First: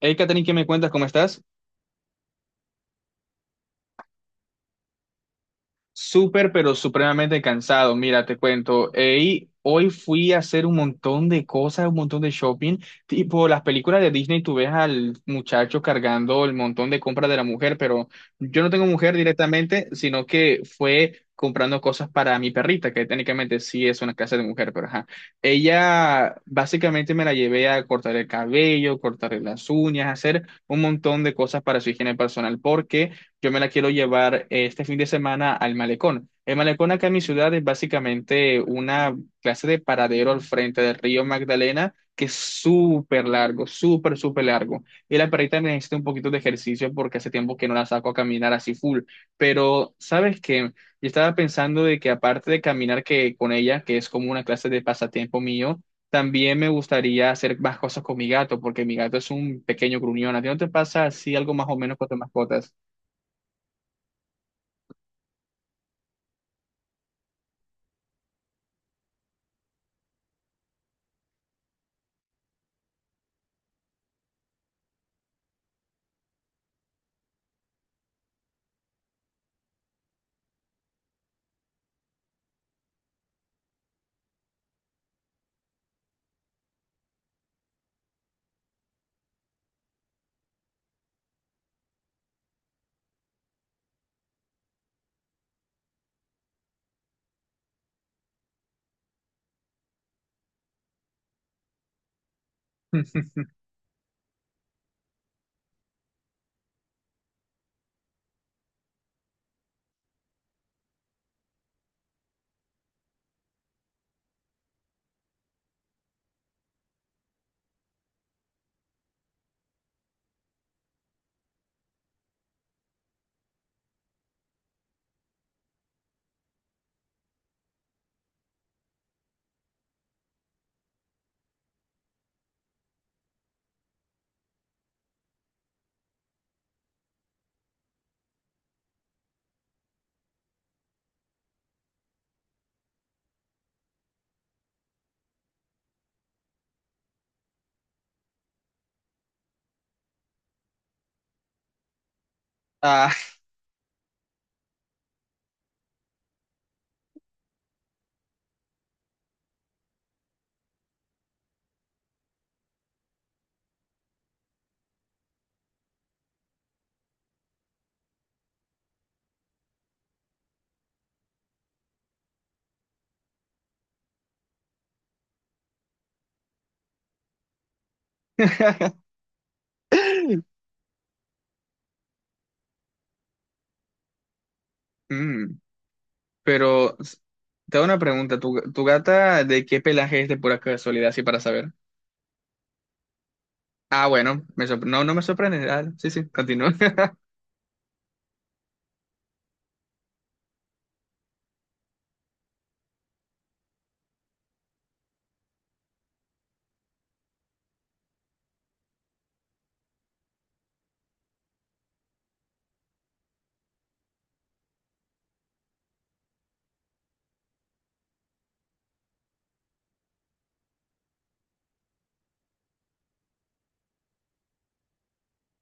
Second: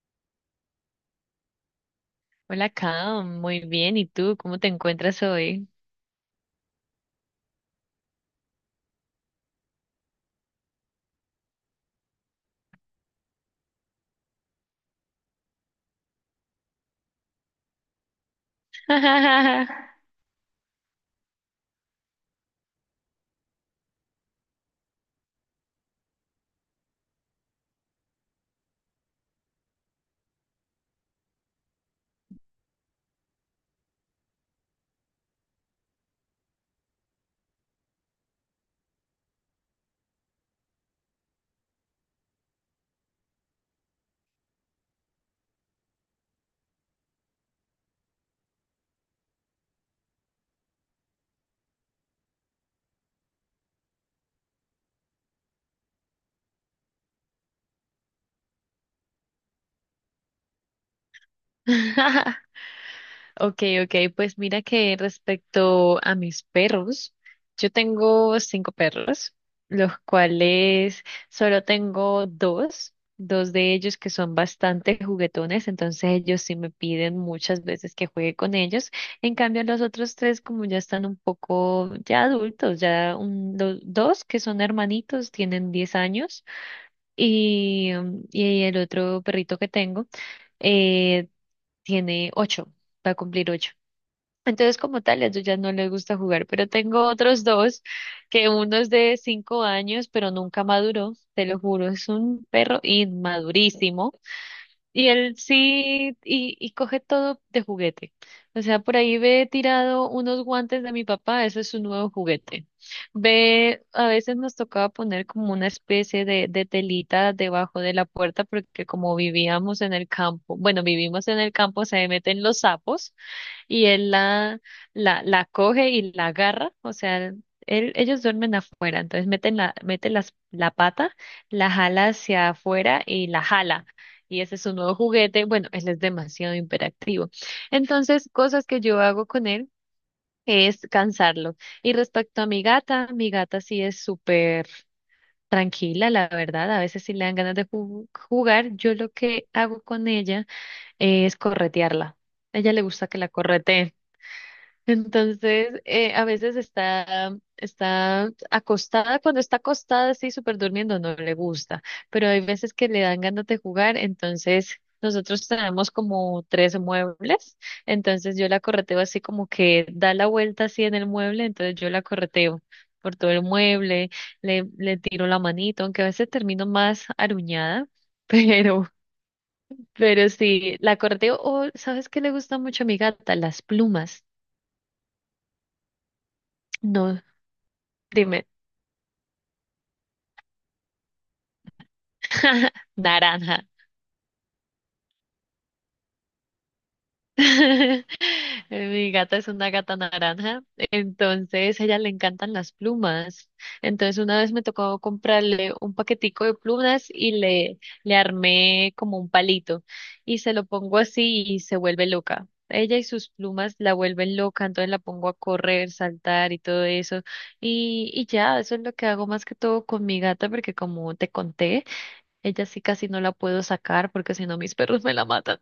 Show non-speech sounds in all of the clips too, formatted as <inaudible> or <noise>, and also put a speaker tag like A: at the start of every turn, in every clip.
A: Hey, Katherine, ¿qué me cuentas? ¿Cómo estás?
B: Hola, Cam. Muy bien. ¿Y tú? ¿Cómo te encuentras hoy?
A: Súper, pero supremamente cansado. Mira, te cuento. Hey, hoy fui a hacer un montón de cosas, un montón de shopping. Tipo, las películas de Disney, tú ves al muchacho cargando el montón de compras de la mujer, pero yo no tengo mujer
B: <laughs>
A: directamente, sino que fue comprando cosas para mi perrita, que técnicamente sí es una casa de mujer, pero ajá. Ella básicamente me la llevé a cortar el cabello, cortarle las uñas, hacer un montón de cosas para su higiene personal, porque yo me la quiero llevar este fin de semana al malecón. El malecón acá en mi ciudad es básicamente una clase de paradero al frente del río Magdalena que es súper largo, súper, súper largo. Y la perrita necesita un poquito de ejercicio porque hace tiempo que no la saco a caminar así full. Pero, ¿sabes qué? Yo estaba pensando de que aparte de caminar que con ella, que es como una clase de pasatiempo mío, también me gustaría hacer más cosas con mi gato, porque mi gato es un pequeño gruñón. ¿A ti no te pasa así algo más o menos con tus mascotas?
B: Ok, ok. Pues mira que respecto a mis perros, yo tengo cinco perros, los cuales solo tengo dos, dos de ellos que son bastante juguetones, entonces ellos sí me piden muchas veces que juegue con ellos. En cambio, los otros tres, como ya están un poco ya adultos, ya los dos que son hermanitos, tienen 10 años. Y, y el otro perrito que tengo eh, tiene 8, va a cumplir 8. Entonces, como tal, a ellos ya no les gusta jugar, pero tengo otros dos, que uno es de 5 años, pero nunca maduró, te lo juro, es un perro
A: <laughs>
B: inmadurísimo. Y él sí, y coge todo de juguete. O sea, por ahí ve tirado unos guantes de mi papá, ese es su nuevo juguete. Ve, a veces nos tocaba poner como una especie de telita debajo de la puerta, porque como vivíamos en el campo, bueno, vivimos en el campo, se meten los sapos y la coge y la agarra, o sea, ellos duermen afuera, entonces mete la pata, la jala hacia afuera y la jala. Y ese es su nuevo juguete. Bueno, él es demasiado hiperactivo. Entonces, cosas que yo hago con él es cansarlo. Y respecto a mi gata sí es súper tranquila, la verdad. A veces si le dan ganas de jugar, yo lo que hago con ella es corretearla. A ella le gusta
A: Ah,
B: que la correteen. Entonces, a veces está acostada, cuando está acostada, así súper durmiendo, no le gusta, pero hay veces que le dan ganas de jugar, entonces nosotros tenemos como tres muebles, entonces yo la correteo así como que da la vuelta así en el mueble, entonces yo la correteo por todo el mueble, le tiro la manito, aunque a veces termino más aruñada, <laughs> pero,
A: <laughs>
B: pero sí, la correteo, o ¿sabes qué le gusta mucho a mi gata? Las plumas.
A: mm, pero
B: No,
A: te hago una pregunta.
B: dime.
A: ¿Tu gata de qué pelaje es de pura casualidad, así para saber?
B: <laughs> Naranja.
A: Ah, bueno, no, no me sorprende. Ah, sí, sí, continúa. <laughs>
B: <laughs> Mi gata es una gata naranja, entonces a ella le encantan las plumas. Entonces una vez me tocó comprarle un paquetico de plumas y le armé como un palito y se lo pongo así y se vuelve loca. Ella y sus plumas la vuelven loca, entonces la pongo a correr, saltar y todo eso. Y ya, eso es lo que hago más que todo con mi gata, porque como te conté, ella sí casi no la puedo sacar porque si no mis perros me la matan.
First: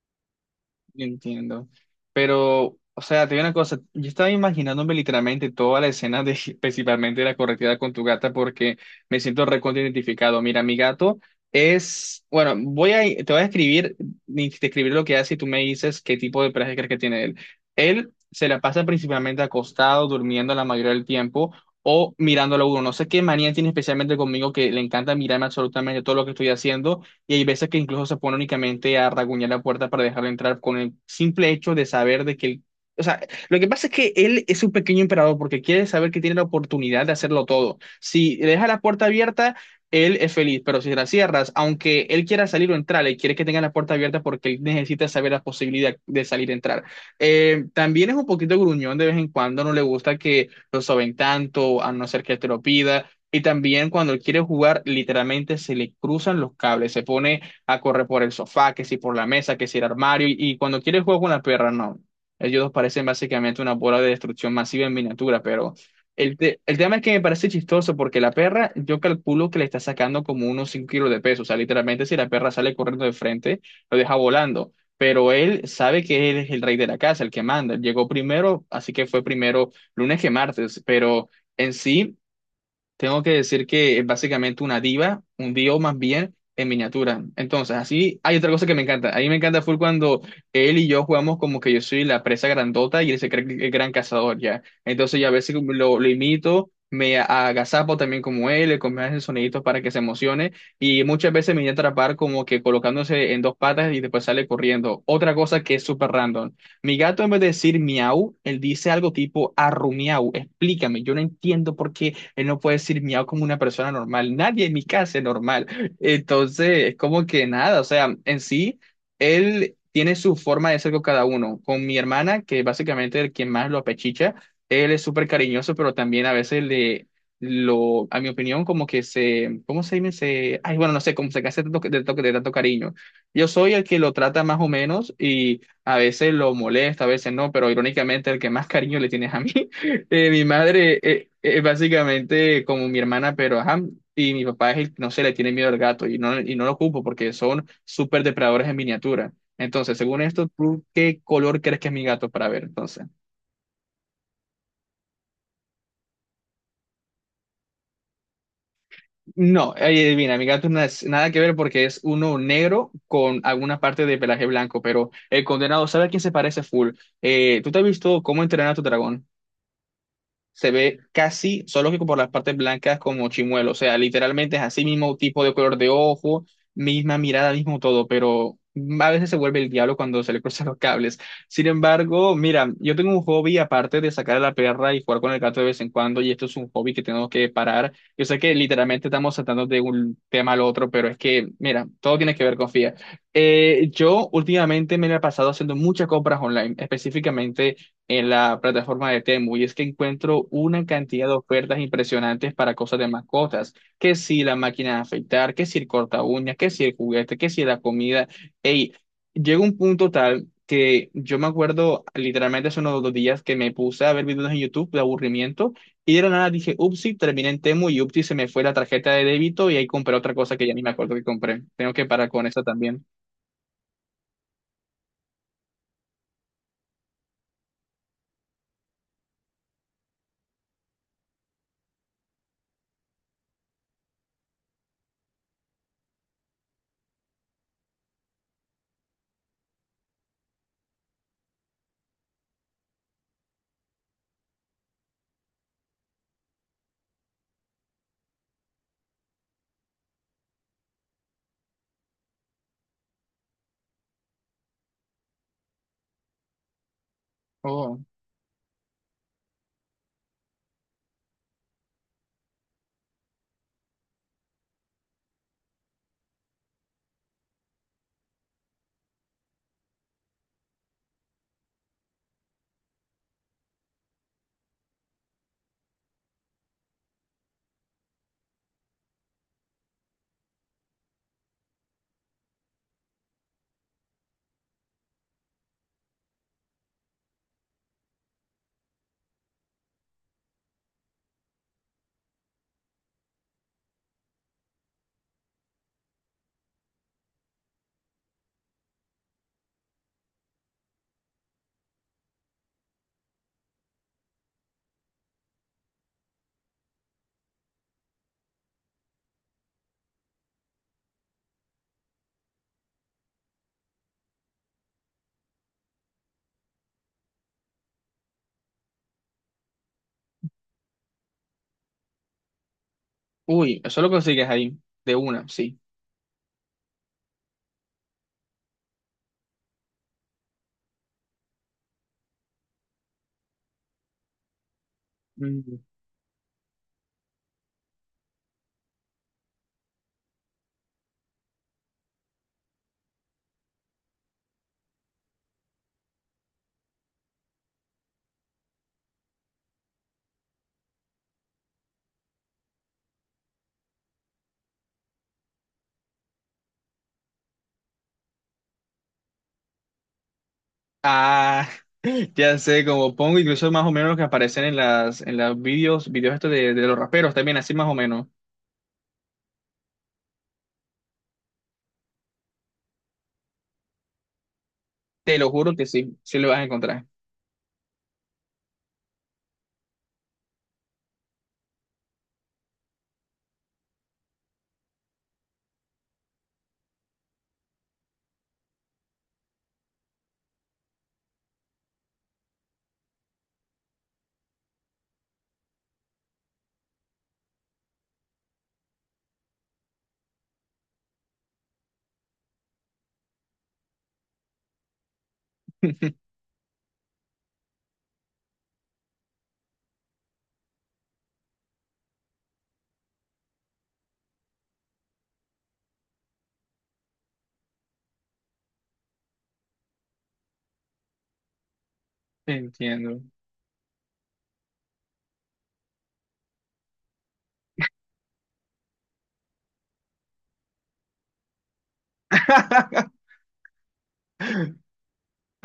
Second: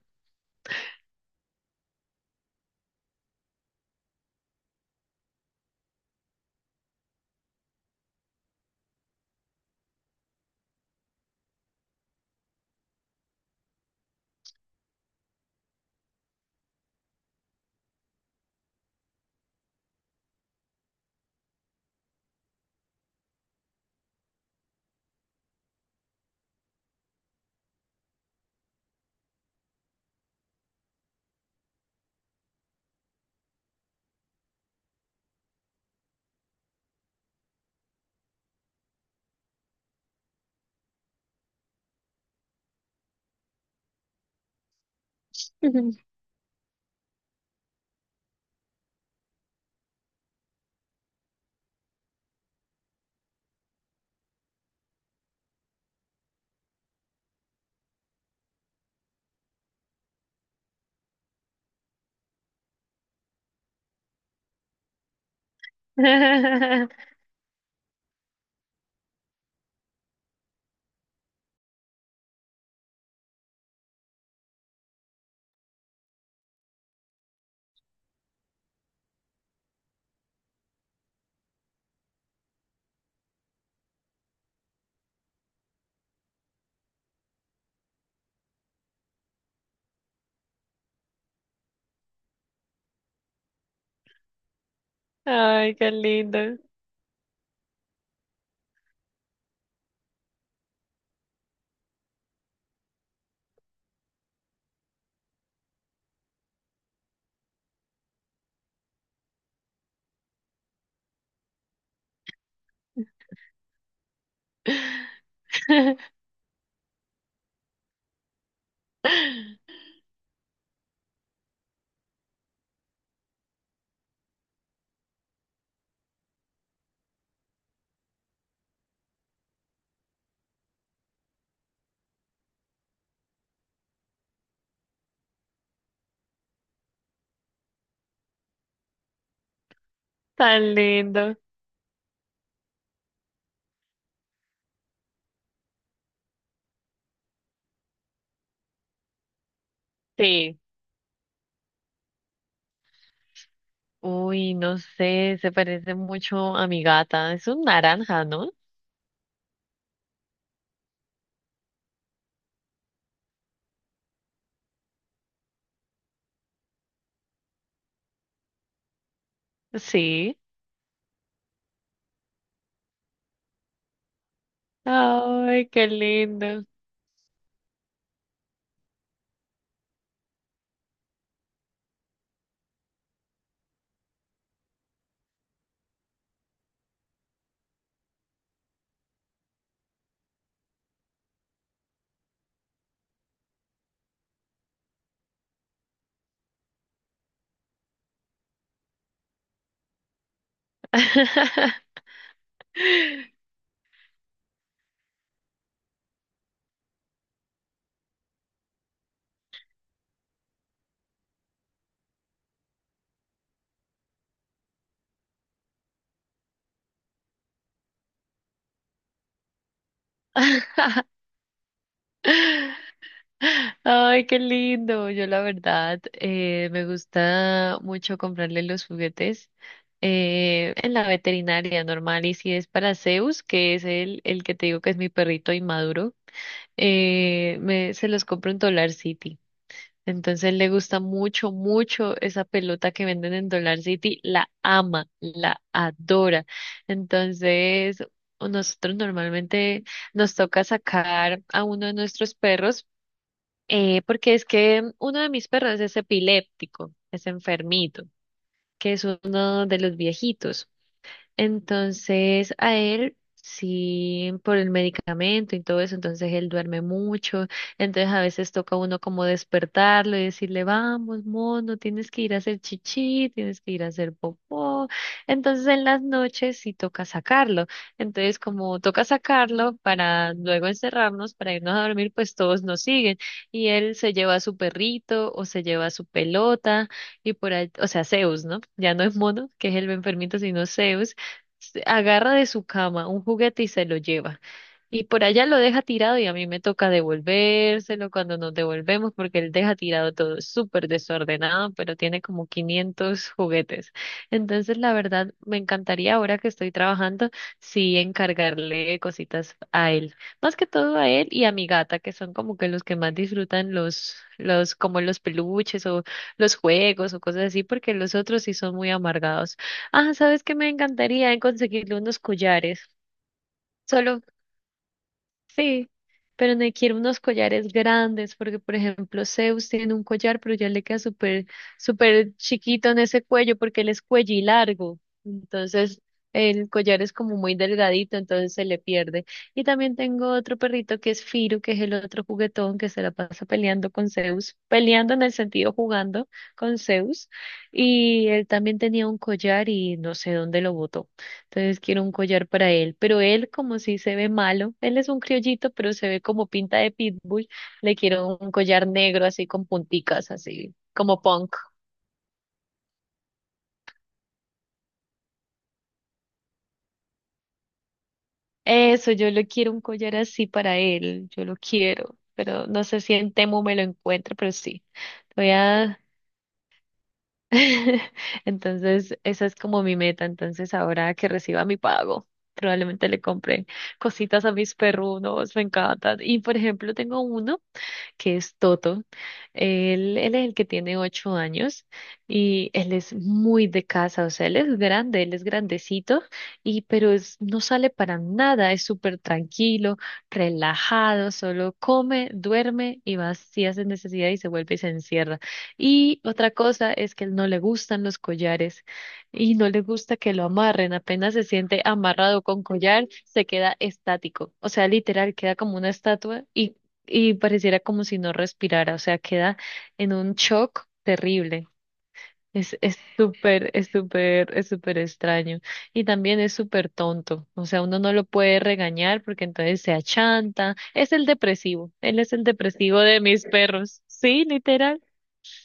A: Entiendo. Pero, o sea, te digo una cosa, yo estaba imaginándome literalmente toda la escena de <laughs> principalmente de la correteada con tu gata porque me siento recontra identificado. Mira, mi gato es, bueno, te voy a escribir, describir lo que hace y tú me dices qué tipo de traje crees que tiene él. Él se la pasa principalmente acostado, durmiendo la mayoría del tiempo o mirándolo a uno. No sé qué manía tiene especialmente conmigo que le encanta mirarme absolutamente todo lo que estoy haciendo y hay veces que incluso se pone únicamente a raguñar la puerta para dejarlo entrar con el simple hecho de saber de que él, o sea, lo que pasa es que él es un pequeño emperador porque quiere saber que tiene la oportunidad de hacerlo todo. Si le deja la puerta abierta, él es feliz, pero si la cierras, aunque él quiera salir o entrar, él quiere que tenga la puerta abierta porque él necesita saber la posibilidad
B: <laughs>
A: de salir e entrar. También es un poquito gruñón de vez en cuando, no le gusta que lo soben tanto, a no ser que te lo pida. Y también cuando él quiere jugar, literalmente se le cruzan los cables, se pone a correr por el sofá, que si por la mesa, que si el armario, y, cuando quiere jugar con la perra, no. Ellos dos parecen básicamente una bola de destrucción masiva en miniatura, pero el tema es que
B: <laughs>
A: me parece chistoso porque la perra, yo calculo que le está sacando como unos 5 kilos de peso, o sea, literalmente si la perra sale corriendo de frente, lo deja volando. Pero él sabe que él es el rey de la casa, el que manda. Llegó primero, así que fue primero lunes que martes, pero en sí tengo que decir que es básicamente una diva, un dios más bien en miniatura. Entonces, así hay otra cosa que me encanta. A mí me encanta full cuando él y yo jugamos como que yo soy la presa grandota y él se cree el gran cazador ya. Entonces, yo a veces
B: Ay, qué
A: lo
B: lindo.
A: imito, me agazapo también como él, le comienzo a hacer soniditos para que se emocione y muchas veces me viene a atrapar como que colocándose en dos patas y después sale corriendo. Otra cosa que es súper random. Mi gato en vez de decir miau, él dice algo tipo arrumiau. Explícame, yo no entiendo por qué. Él no puede decir miau como una persona normal. Nadie en mi casa es normal.
B: <laughs>
A: Entonces, es como que nada, o sea, en sí, él tiene su forma de ser con cada uno. Con mi hermana, que básicamente es quien más lo apechicha, él es súper cariñoso, pero también a veces le... Lo, a mi opinión, como que se, ¿cómo se dice? Se, ay, bueno, no sé, como se hace de tanto, de tanto cariño. Yo soy el que lo trata más o menos y a veces lo molesta, a veces no, pero irónicamente el que más cariño le tienes a mí. Mi
B: Tan
A: madre
B: lindo.
A: es básicamente como mi hermana, pero ajá, y mi papá es que, no sé, le tiene miedo al gato y no lo ocupo porque son súper depredadores en miniatura. Entonces, según esto,
B: Sí.
A: ¿tú qué color crees que es mi gato para ver? Entonces,
B: Uy, no sé, se parece mucho a mi gata. Es un naranja, ¿no?
A: no, ahí adivina, mi gato no es nada que ver porque es uno negro con alguna parte de pelaje blanco, pero el condenado, ¿sabe a quién se parece full? ¿Tú te has visto cómo entrenar a tu dragón?
B: Sí.
A: Se ve casi, solo que por las partes blancas como chimuelo, o sea, literalmente es así mismo tipo de
B: Ay,
A: color
B: qué
A: de ojo,
B: lindo.
A: misma mirada, mismo todo, pero a veces se vuelve el diablo cuando se le cruzan <laughs> los cables. Sin embargo, mira, yo tengo un hobby aparte de sacar a la perra y jugar con el gato de vez en cuando, y esto es un hobby que tenemos que parar. Yo sé que literalmente estamos saltando de un tema al otro, pero es que, mira, todo tiene que ver con FIA. Yo últimamente me la he pasado haciendo muchas compras online, específicamente en la plataforma de Temu y es que encuentro una cantidad de ofertas
B: <laughs>
A: impresionantes para cosas de mascotas, que si la máquina de afeitar, que si el corta uñas, que si el juguete, que si la comida. Ey, llega un punto tal que yo me acuerdo literalmente hace unos 2 días que me puse a ver videos en YouTube de aburrimiento y de la nada dije, upsi, terminé en Temu y upsi se me fue la tarjeta de débito y ahí compré otra cosa que ya ni me acuerdo que compré. Tengo que parar con esa también.
B: Ay, qué lindo. Yo la verdad, me gusta mucho comprarle los juguetes en la veterinaria normal. Y si es para Zeus, que es el que te digo que es mi perrito inmaduro. Se los compro en Dollar City. Entonces le gusta mucho, mucho esa pelota que venden en Dollar City. La ama, la adora. Entonces, o nosotros normalmente nos toca sacar a uno de nuestros perros, porque es que uno de mis perros es epiléptico, es
A: Oh.
B: enfermito, que es uno de los viejitos. Entonces, a él, sí, por el medicamento y todo eso, entonces él duerme mucho, entonces a veces toca uno como despertarlo y decirle, vamos, mono, tienes que ir a hacer chichi, tienes que ir a hacer popó. Entonces, en las noches sí toca sacarlo. Entonces, como toca sacarlo para luego encerrarnos, para irnos a dormir, pues todos nos siguen. Y él se lleva a su perrito o se lleva a su pelota y por ahí, o sea, Zeus, ¿no? Ya no es mono, que es el enfermito, sino Zeus se agarra de su cama un juguete y se lo lleva. Y por allá lo deja tirado y a mí me toca devolvérselo cuando nos devolvemos porque él deja tirado todo es súper desordenado, pero tiene como 500 juguetes. Entonces, la verdad, me encantaría ahora que estoy trabajando, sí, encargarle cositas a él. Más que todo a él y a mi gata, que son como que los que más disfrutan como los peluches o los juegos o cosas así, porque los otros sí son muy amargados. Ah, sabes que me encantaría conseguirle unos collares.
A: Uy, eso lo
B: Solo,
A: consigues ahí, de una, sí.
B: sí, pero me quiero unos collares grandes, porque por ejemplo, Zeus tiene un collar, pero ya le queda súper, súper chiquito en ese cuello, porque él es cuello y largo.
A: Mm.
B: Entonces, el collar es como muy delgadito, entonces se le pierde. Y también tengo otro perrito que es Firu, que es el otro juguetón que se la pasa peleando con Zeus, peleando en el sentido jugando con Zeus. Y él también tenía un collar y no sé dónde lo botó. Entonces quiero un collar para él, pero él como si se ve malo, él es un criollito, pero se ve como pinta de pitbull, le quiero un collar negro así con punticas, así como punk.
A: Ah. Ya sé, como pongo incluso más o menos los que aparecen en las en los videos estos de los raperos también, así más o menos.
B: Eso, yo le quiero un collar así para él, yo lo quiero, pero no sé si en Temu me lo encuentro, pero sí,
A: Te lo
B: voy
A: juro que
B: a...
A: sí, sí lo vas a encontrar.
B: <laughs> Entonces, esa es como mi meta, entonces ahora que reciba mi pago, probablemente le compre cositas a mis perrunos, me encantan. Y por ejemplo, tengo uno. Que es Toto. Él es el que tiene 8 años y él es muy de casa, o sea, él es grande, él es grandecito, y pero no sale para nada, es súper tranquilo, relajado, solo come, duerme y va si hace necesidad y se vuelve y se encierra. Y
A: <laughs>
B: otra cosa es que él no le gustan los collares y no le gusta que lo amarren, apenas se siente amarrado con collar, se queda estático, o sea, literal, queda como una estatua y pareciera como si no respirara, o sea, queda en un shock terrible.
A: Entiendo.
B: Es súper extraño. Y también es súper tonto. O sea, uno no lo puede regañar porque entonces se achanta. Es el depresivo. Él es el depresivo
A: <laughs>
B: de mis perros. Sí, literal.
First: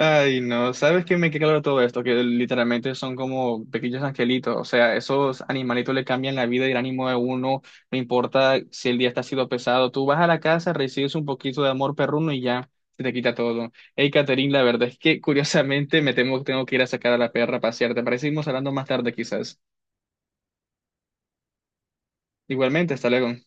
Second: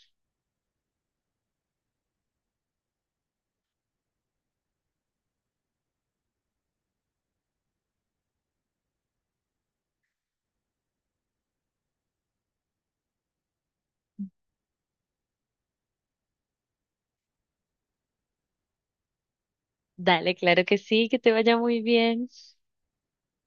A: Ay, no, ¿sabes qué me queda claro todo esto? Que literalmente son como pequeños angelitos, o sea, esos animalitos le cambian la vida y el ánimo de uno, no importa si el día está sido pesado, tú vas a la casa, recibes un poquito de amor perruno y ya se te quita todo. Hey, Catherine, la verdad es que curiosamente me temo que tengo que ir a sacar a la perra a pasear, ¿te parece? Que seguimos hablando más tarde quizás.
B: Dale, claro que sí, que te vaya muy bien.
A: Igualmente, hasta luego.